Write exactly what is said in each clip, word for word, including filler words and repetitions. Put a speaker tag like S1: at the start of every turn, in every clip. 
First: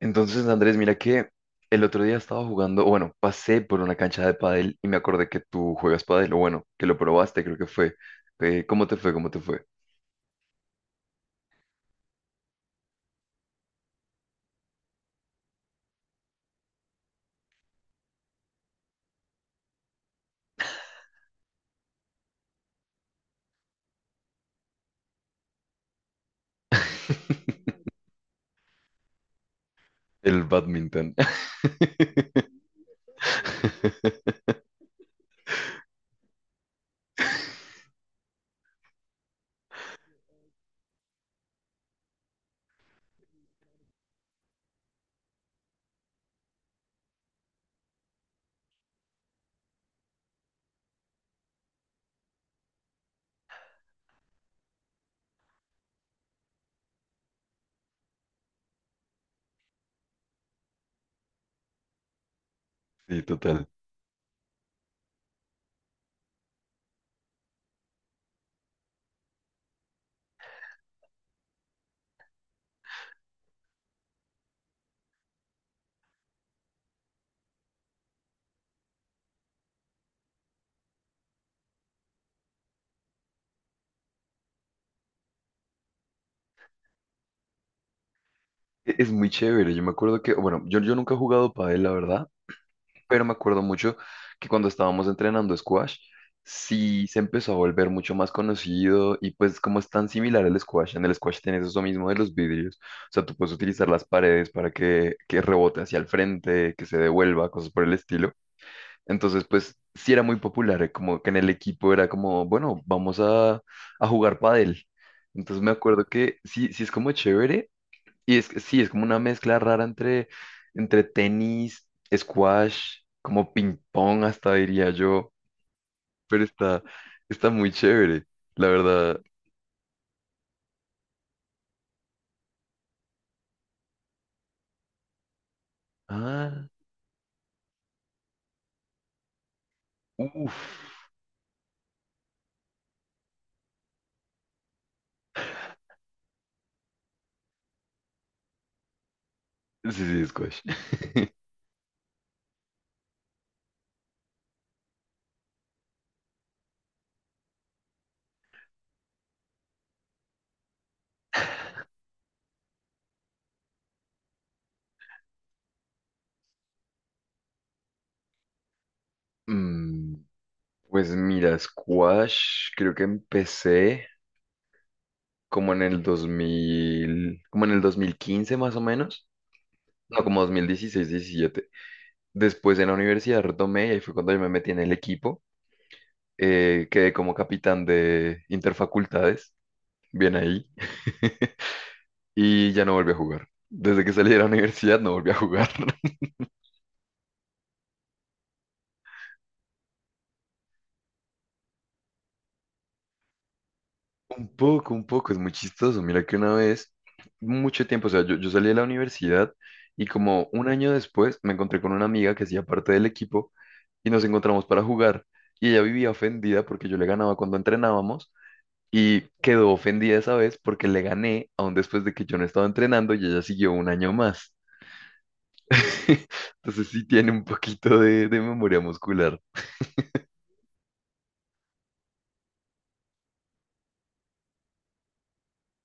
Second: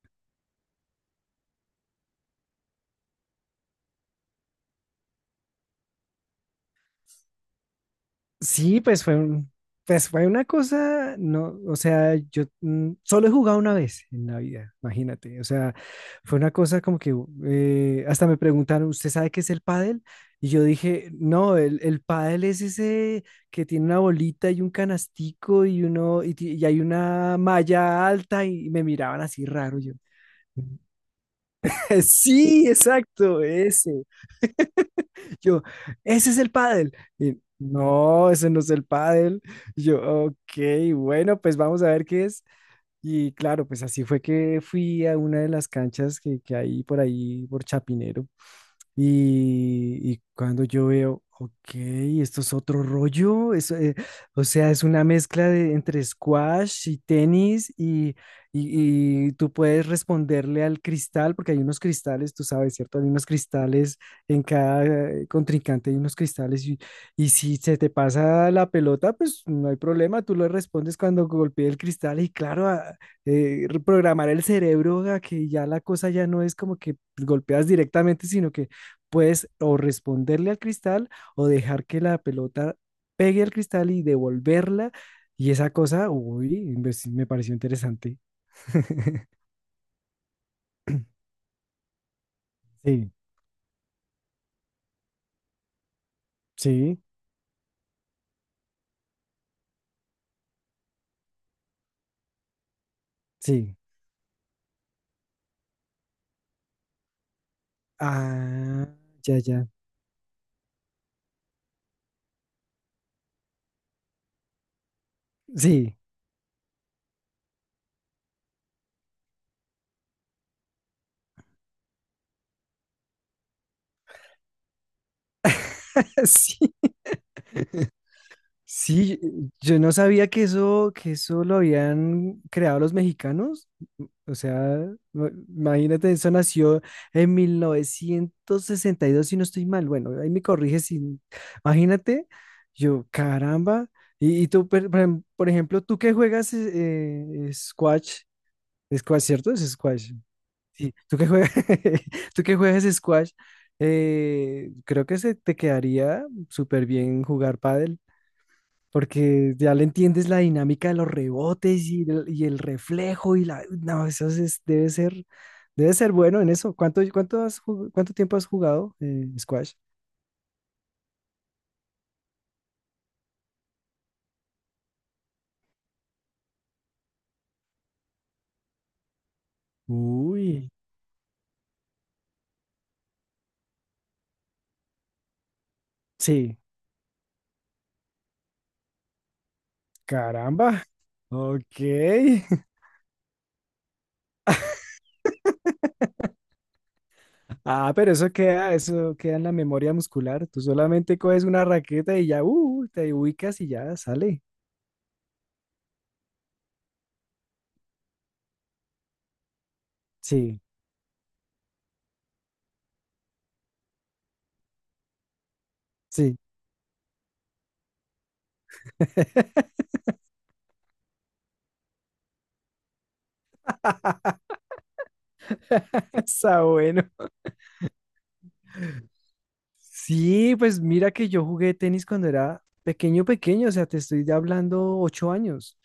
S1: Entonces, Andrés, mira que el otro día estaba jugando, o bueno, pasé por una cancha de pádel y me acordé que tú juegas pádel, o bueno, que lo probaste, creo que fue. Eh,
S2: Sí,
S1: ¿cómo te
S2: pues
S1: fue?
S2: fue
S1: ¿Cómo te
S2: un,
S1: fue?
S2: pues fue una cosa, no, o sea, yo mm, solo he jugado una vez en la vida, imagínate, o sea, fue una cosa como que eh, hasta me preguntaron, ¿usted sabe qué es el pádel? Y yo dije, no, el, el pádel es ese que tiene una bolita y un canastico y uno, y, ti- y hay una malla alta y me miraban así raro yo.
S1: El badminton.
S2: Sí, exacto, ese. Yo, ese es el pádel. Y, no, ese no es el pádel. Y yo, ok, bueno, pues vamos a ver qué es. Y claro, pues así fue que fui a una de las canchas que, que hay por ahí, por Chapinero, y, y cuando yo veo, ok, esto es otro rollo, es, eh, o sea, es una mezcla de, entre squash y tenis y, y- y tú puedes responderle al cristal, porque hay unos cristales, tú sabes, ¿cierto? Hay
S1: Sí,
S2: unos
S1: total.
S2: cristales en cada eh, contrincante, hay unos cristales y, y si se te pasa la pelota, pues no hay problema, tú le respondes cuando golpee el cristal y claro, a- eh, reprogramar el cerebro a que ya la cosa ya no es como que golpeas directamente, sino que puedes o responderle al cristal o dejar que la pelota pegue al cristal y devolverla. Y esa cosa, uy, me me pareció interesante.
S1: E- Es muy chévere. Yo me acuerdo que, bueno, yo, yo nunca he jugado pádel, la verdad,
S2: Sí,
S1: pero me acuerdo mucho que cuando estábamos entrenando squash,
S2: sí,
S1: sí se empezó a volver mucho más conocido y pues como es tan similar al squash, en el squash tienes eso mismo de los vidrios, o sea, tú puedes
S2: sí.
S1: utilizar las paredes para que, que rebote hacia el frente, que se devuelva, cosas por el estilo.
S2: Ah, ya,
S1: Entonces,
S2: ya.
S1: pues sí era muy popular, eh, como que en el equipo era como, bueno, vamos a, a jugar pádel. Entonces me
S2: Sí,
S1: acuerdo que sí, sí es como chévere, y es que sí, es como una mezcla rara entre, entre tenis, squash, como ping pong hasta diría yo, pero
S2: sí.
S1: está, está muy chévere, la
S2: Sí,
S1: verdad.
S2: yo no sabía que eso, que eso lo habían creado los mexicanos. O sea, ma- imagínate, eso
S1: Ah,
S2: nació en mil novecientos sesenta y dos si no estoy mal. Bueno, ahí me corrige
S1: uff,
S2: si. Imagínate, yo, caramba. Y, y tú, per- por ejem- por ejemplo, tú que juegas eh, eh, squash, squash, ¿cierto? Es
S1: sí,
S2: squash.
S1: sí, squash.
S2: Sí, tú que juegas, tú que juegas squash, eh, creo que se te quedaría súper bien jugar pádel porque ya le entiendes la dinámica de los rebotes y el, y el reflejo y la. No, eso es- debe ser, debe ser bueno en eso. ¿Cuánto, cuánto has jug- cuánto tiempo has jugado eh, squash?
S1: Mm, pues mira, squash creo que empecé como en el dos mil, como en el dos mil quince más o menos, no, como
S2: Uy,
S1: dos mil dieciséis, diecisiete. Después en la universidad retomé y ahí fue cuando yo me metí en el equipo,
S2: sí,
S1: eh, quedé como capitán de interfacultades, bien ahí.
S2: caramba. Ok.
S1: Y ya no volví a jugar. Desde que salí de la universidad no volví a jugar.
S2: Ah, pero eso queda, eso queda en la memoria muscular. Tú solamente coges una raqueta y ya, uh, te ubicas y ya sale.
S1: Un poco, un poco, es muy chistoso. Mira que una vez, mucho tiempo, o sea, yo, yo salí de la universidad y como
S2: Sí,
S1: un año después me encontré con una amiga que hacía parte del equipo y nos encontramos para jugar. Y ella vivía
S2: sí.
S1: ofendida porque yo le ganaba cuando entrenábamos y quedó ofendida esa vez porque le gané aún después de que yo no estaba entrenando y ella siguió un año más.
S2: Está
S1: Entonces sí
S2: bueno.
S1: tiene un poquito de, de memoria muscular,
S2: Sí, pues mira que yo jugué tenis cuando era pequeño, pequeño, o sea, te estoy hablando ocho años.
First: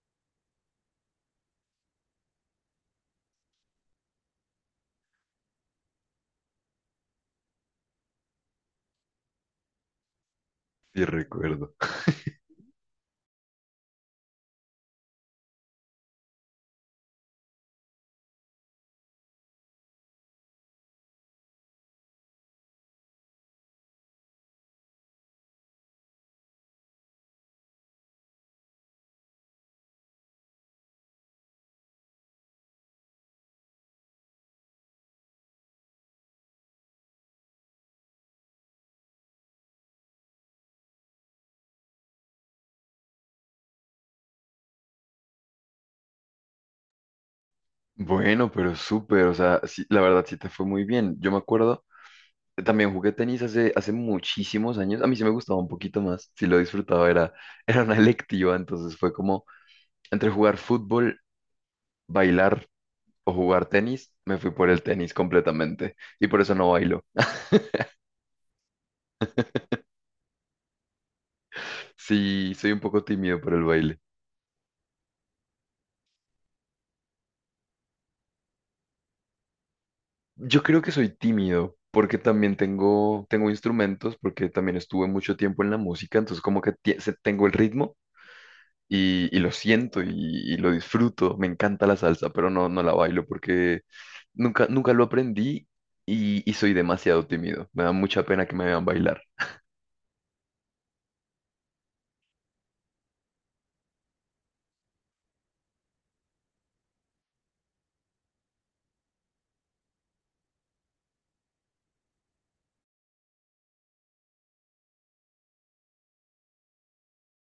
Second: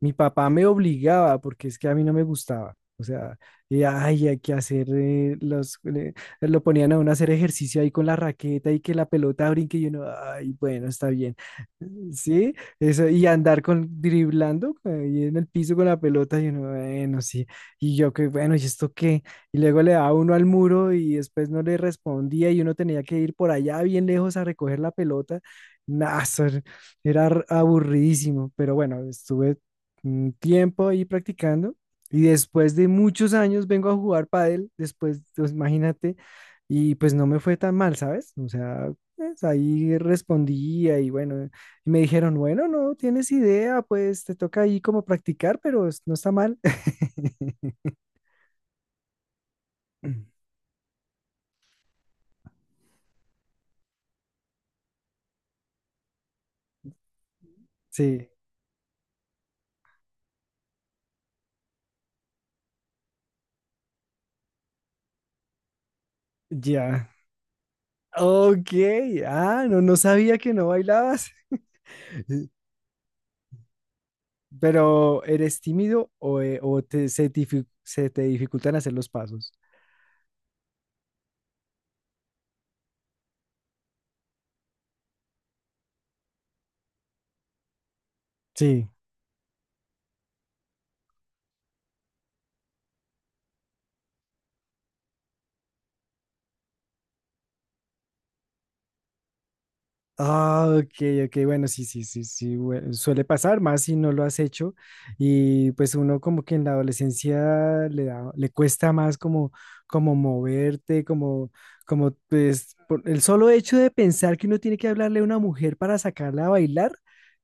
S2: Mi papá me obligaba porque es que a mí no me gustaba. O sea, y, ay, hay que hacer eh, los, eh, lo ponían a uno a hacer ejercicio ahí con la raqueta y que la pelota brinque y uno, ay, bueno,
S1: sí
S2: está bien.
S1: recuerdo.
S2: Sí, eso, y andar con driblando ahí en el piso con la pelota y uno, bueno, sí. Y yo que, bueno, ¿y esto qué? Y luego le daba uno al muro y después no le respondía y uno tenía que ir por allá bien lejos a recoger la pelota. Nah, eso era era ar- aburridísimo, pero bueno, estuve un tiempo ahí practicando y después de muchos años vengo a jugar pádel, después, pues, imagínate, y pues no me fue tan mal, ¿sabes? O sea, pues, ahí respondía y bueno, y me dijeron, bueno, no tienes idea, pues te toca ahí como practicar, pero es- no está mal.
S1: Bueno, pero súper, o sea, sí, la verdad sí te fue muy bien. Yo me acuerdo, eh, también jugué tenis hace, hace muchísimos años. A mí sí me gustaba un poquito más, sí lo disfrutaba, era, era una
S2: Sí.
S1: electiva, entonces fue como entre jugar fútbol, bailar o jugar tenis, me fui por el tenis completamente y por eso no bailo.
S2: Ya. Ok. Ah, no, no sabía que no bailabas.
S1: Sí, soy un poco tímido por el baile.
S2: Pero, ¿eres tímido o, eh, o te, se, dificu- se te dificultan hacer los pasos?
S1: Yo creo que soy tímido porque también tengo, tengo instrumentos, porque también estuve mucho tiempo en la música, entonces como que tie- se- tengo el ritmo
S2: Sí,
S1: y, y lo siento y, y lo disfruto. Me encanta la salsa, pero no, no la bailo porque nunca, nunca lo aprendí y, y soy demasiado tímido. Me da mucha pena que me vean bailar.
S2: ah, ok, ok, bueno, sí, sí, sí, sí, bueno, suele pasar más si no lo has hecho y pues uno como que en la adolescencia le da, le cuesta más como, como moverte, como, como pues por el solo hecho de pensar que uno tiene que hablarle a una mujer para sacarla a bailar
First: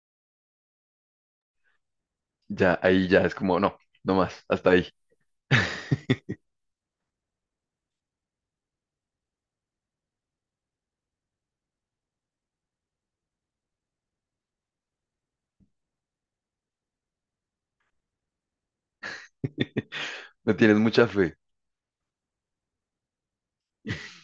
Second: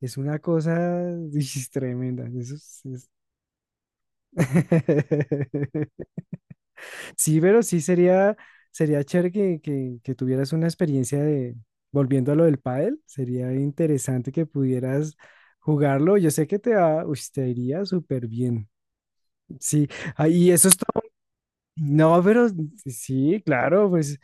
S2: es una cosa uy, es tremenda, eso
S1: Ya,
S2: es...
S1: ahí
S2: es-
S1: ya es como, no, no más, hasta ahí.
S2: Sí, pero sí sería, sería chévere que, que, que tuvieras una experiencia de, volviendo a lo del pádel, sería interesante que pudieras jugarlo. Yo sé que te va, uy, te iría súper bien. Sí, ah, y
S1: No
S2: eso
S1: tienes
S2: es todo.
S1: mucha fe.
S2: No, pero sí, claro, pues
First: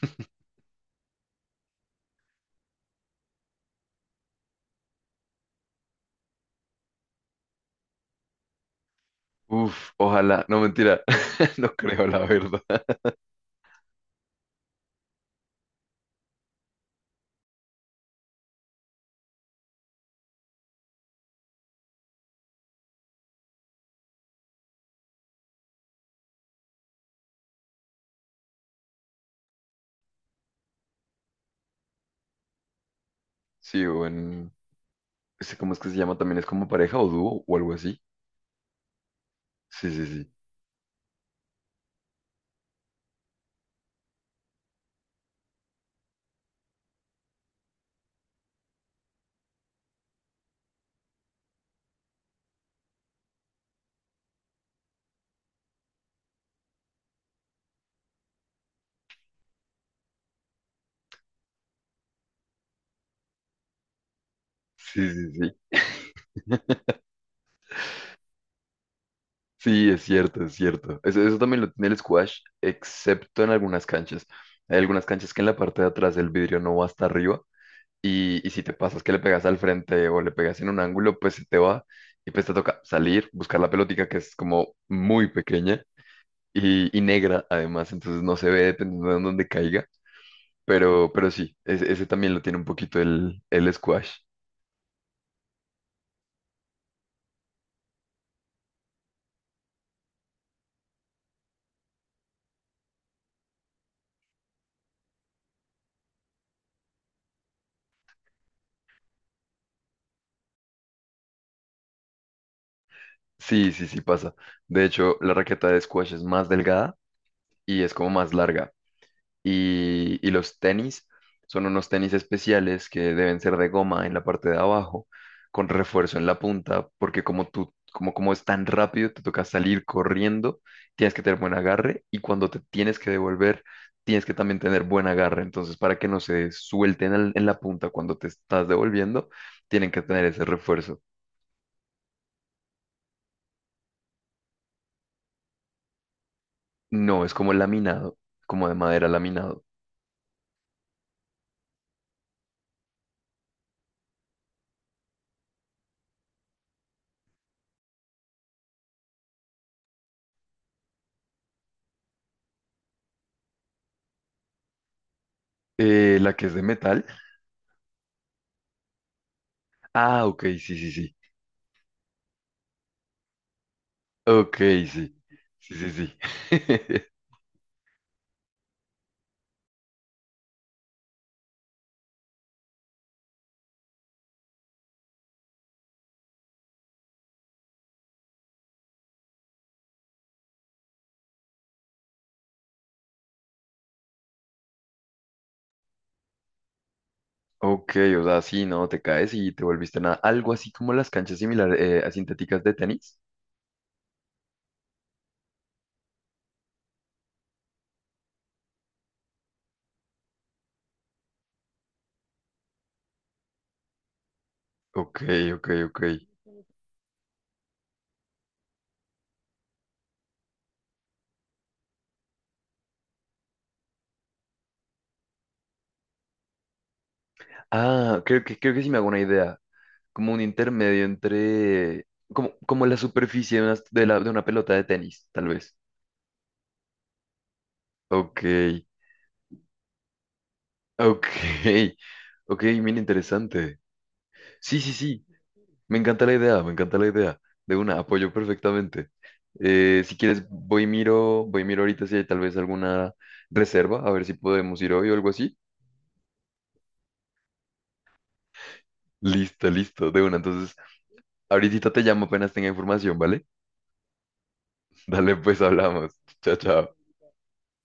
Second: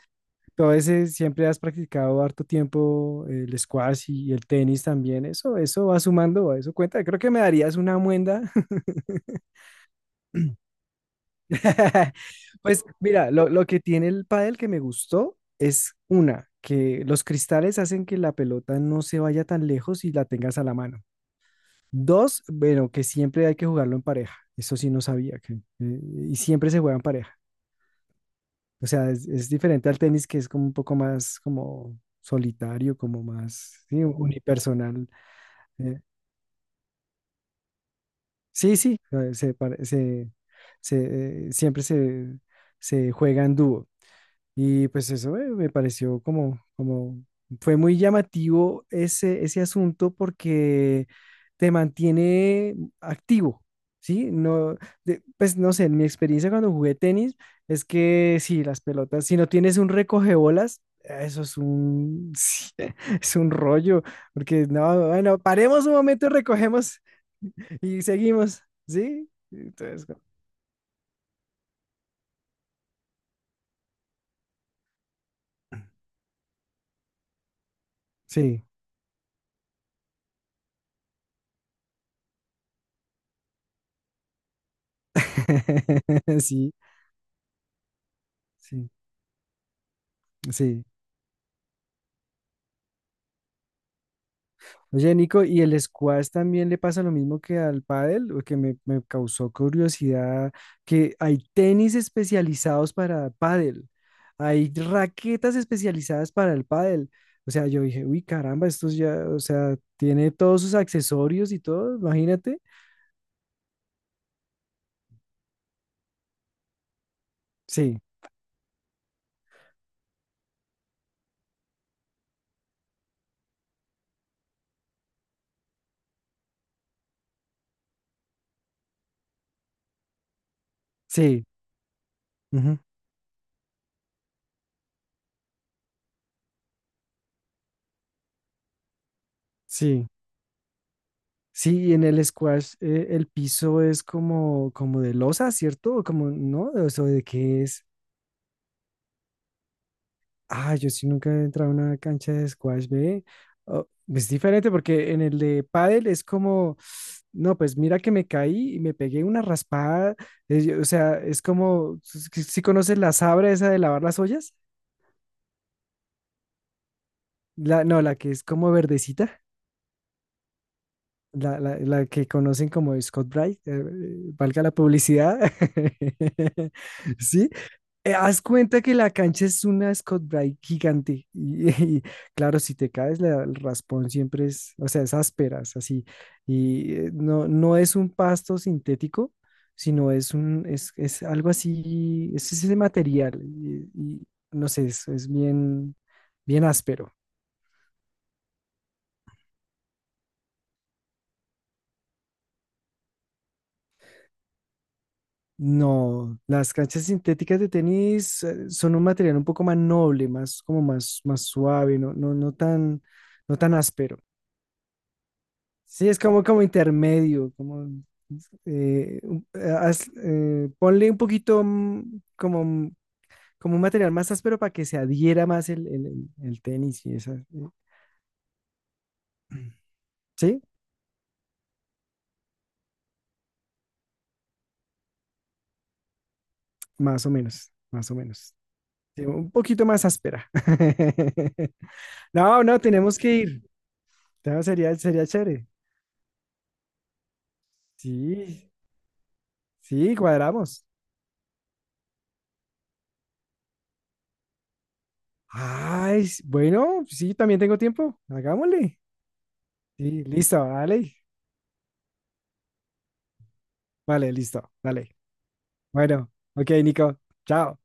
S2: todo ese siempre has practicado harto tiempo el squash y, el tenis también. Eso, eso va sumando, eso cuenta. Creo que me darías una muenda.
S1: Uf, ojalá, no mentira, no creo la verdad.
S2: Pues mira, lo, lo que tiene el pádel que me gustó es una, que los cristales hacen que la pelota no se vaya tan lejos y la tengas a la mano. Dos, bueno, que siempre hay que jugarlo en pareja. Eso sí no sabía que eh, y siempre se juega en pareja. O sea, es, es diferente al tenis que es como un poco más como solitario, como más
S1: Sí,
S2: sí,
S1: bueno.
S2: unipersonal.
S1: Ese, ¿cómo es que se
S2: Eh,
S1: llama? También es como pareja o dúo o algo así.
S2: sí, sí, eh, se, pare-
S1: Sí, sí,
S2: se,
S1: sí.
S2: se, eh, siempre se, se juega en dúo. Y pues eso eh, me pareció como, como, fue muy llamativo ese, ese asunto porque te mantiene activo, ¿sí? No, de- pues no sé, en mi experiencia cuando jugué tenis es que sí, las pelotas, si no tienes un recogebolas, eso es un, sí, es un rollo, porque no,
S1: Sí, sí,
S2: bueno,
S1: sí.
S2: paremos un momento y recogemos y seguimos, ¿sí?
S1: Sí, es
S2: Entonces,
S1: cierto, es cierto. Eso, eso también lo tiene el squash, excepto en algunas canchas. Hay algunas canchas que en la parte de atrás el vidrio no va hasta arriba y, y si
S2: sí,
S1: te pasas que le pegas al frente o le pegas en un ángulo, pues se te va y pues te toca salir, buscar la pelotica que es como muy pequeña
S2: sí,
S1: y, y negra además, entonces no se ve
S2: sí,
S1: dependiendo de dónde caiga.
S2: sí.
S1: Pero, pero sí, ese, ese también lo tiene un poquito el, el squash.
S2: Oye, Nico, ¿y el squash también le pasa lo mismo que al pádel? O que me, me causó curiosidad que hay tenis especializados para pádel, hay raquetas especializadas para el pádel. O sea, yo dije, uy, caramba, esto ya, o sea, tiene todos sus accesorios y todo, imagínate.
S1: Sí, sí, sí pasa. De hecho, la raqueta de squash es más delgada y es
S2: Sí,
S1: como más larga. Y, y los tenis son unos tenis especiales que deben ser de goma en la parte de abajo, con refuerzo en la punta, porque como tú, como, como es tan rápido, te toca salir corriendo, tienes que tener
S2: sí,
S1: buen agarre y cuando te
S2: ujú,
S1: tienes que devolver, tienes que también tener buen agarre. Entonces, para que no se suelten al- en la punta cuando te estás devolviendo, tienen que
S2: sí,
S1: tener ese refuerzo.
S2: sí, y en el squash eh, el piso es como, como de losa, ¿cierto? O como, ¿no? O sea, ¿de
S1: No, es como
S2: qué es?
S1: laminado, como de madera laminado.
S2: Ah, yo sí nunca he entrado a una cancha de squash, ve. Oh, es diferente porque en el de pádel es como, no, pues mira que me caí y me pegué una raspada. Eh, yo- o sea, es como, ¿si conoces la sabra esa de lavar las ollas?
S1: Eh, la que es de metal.
S2: La, no, la que es como verdecita,
S1: Ah, ok, sí, sí, sí.
S2: la, la- la que conocen como Scott Bright, eh, eh,
S1: Ok,
S2: valga la
S1: sí.
S2: publicidad.
S1: Sí, sí, sí.
S2: ¿Sí? Eh, haz cuenta que la cancha es una Scott Bright gigante. Y, y, claro, si te caes, la- el raspón siempre es, o sea, es ásperas, así. Y eh, no, no es un pasto sintético, sino es un, es, es algo así, es ese material. Y, y no sé, es, es bien, bien áspero.
S1: Ok, o sea, sí, no, te caes y te volviste nada. Algo así como las canchas similares, eh, a sintéticas de tenis.
S2: No, las canchas sintéticas de tenis eh, son un material un poco más noble, más, como más, más suave, no, no, no tan, no tan áspero.
S1: Ok, ok, ok.
S2: Sí, es como, como intermedio, como eh, un- eh, haz- eh, ponle un poquito mm, como, un- como un material más áspero para que se adhiera más el, el- el- el tenis y esa. eh,
S1: Ah, creo que, creo que sí me hago una idea. Como un
S2: Sí,
S1: intermedio entre. Como, como la superficie de una, de la- de una pelota de tenis, tal vez.
S2: más o menos, más o
S1: Ok,
S2: menos. Sí, un poquito más áspera.
S1: ok. Ok,
S2: No, no,
S1: bien
S2: tenemos que ir.
S1: interesante.
S2: No,
S1: Sí, sí,
S2: sería,
S1: sí.
S2: sería chévere.
S1: Me encanta la idea, me encanta la idea. De una, apoyo
S2: Sí,
S1: perfectamente. Eh,
S2: sí,
S1: si quieres, voy
S2: cuadramos.
S1: y miro, voy y miro ahorita si hay tal vez alguna reserva, a ver si podemos ir hoy o algo así.
S2: Ay, s- bueno, sí, también tengo tiempo. Hagámosle.
S1: Listo, listo, de
S2: Sí,
S1: una.
S2: listo,
S1: Entonces,
S2: dale.
S1: ahorita te llamo apenas tenga información, ¿vale?
S2: Vale, listo, dale.
S1: Dale, pues hablamos.
S2: Bueno,
S1: Chao,
S2: ok,
S1: chao.
S2: Nico. Chao.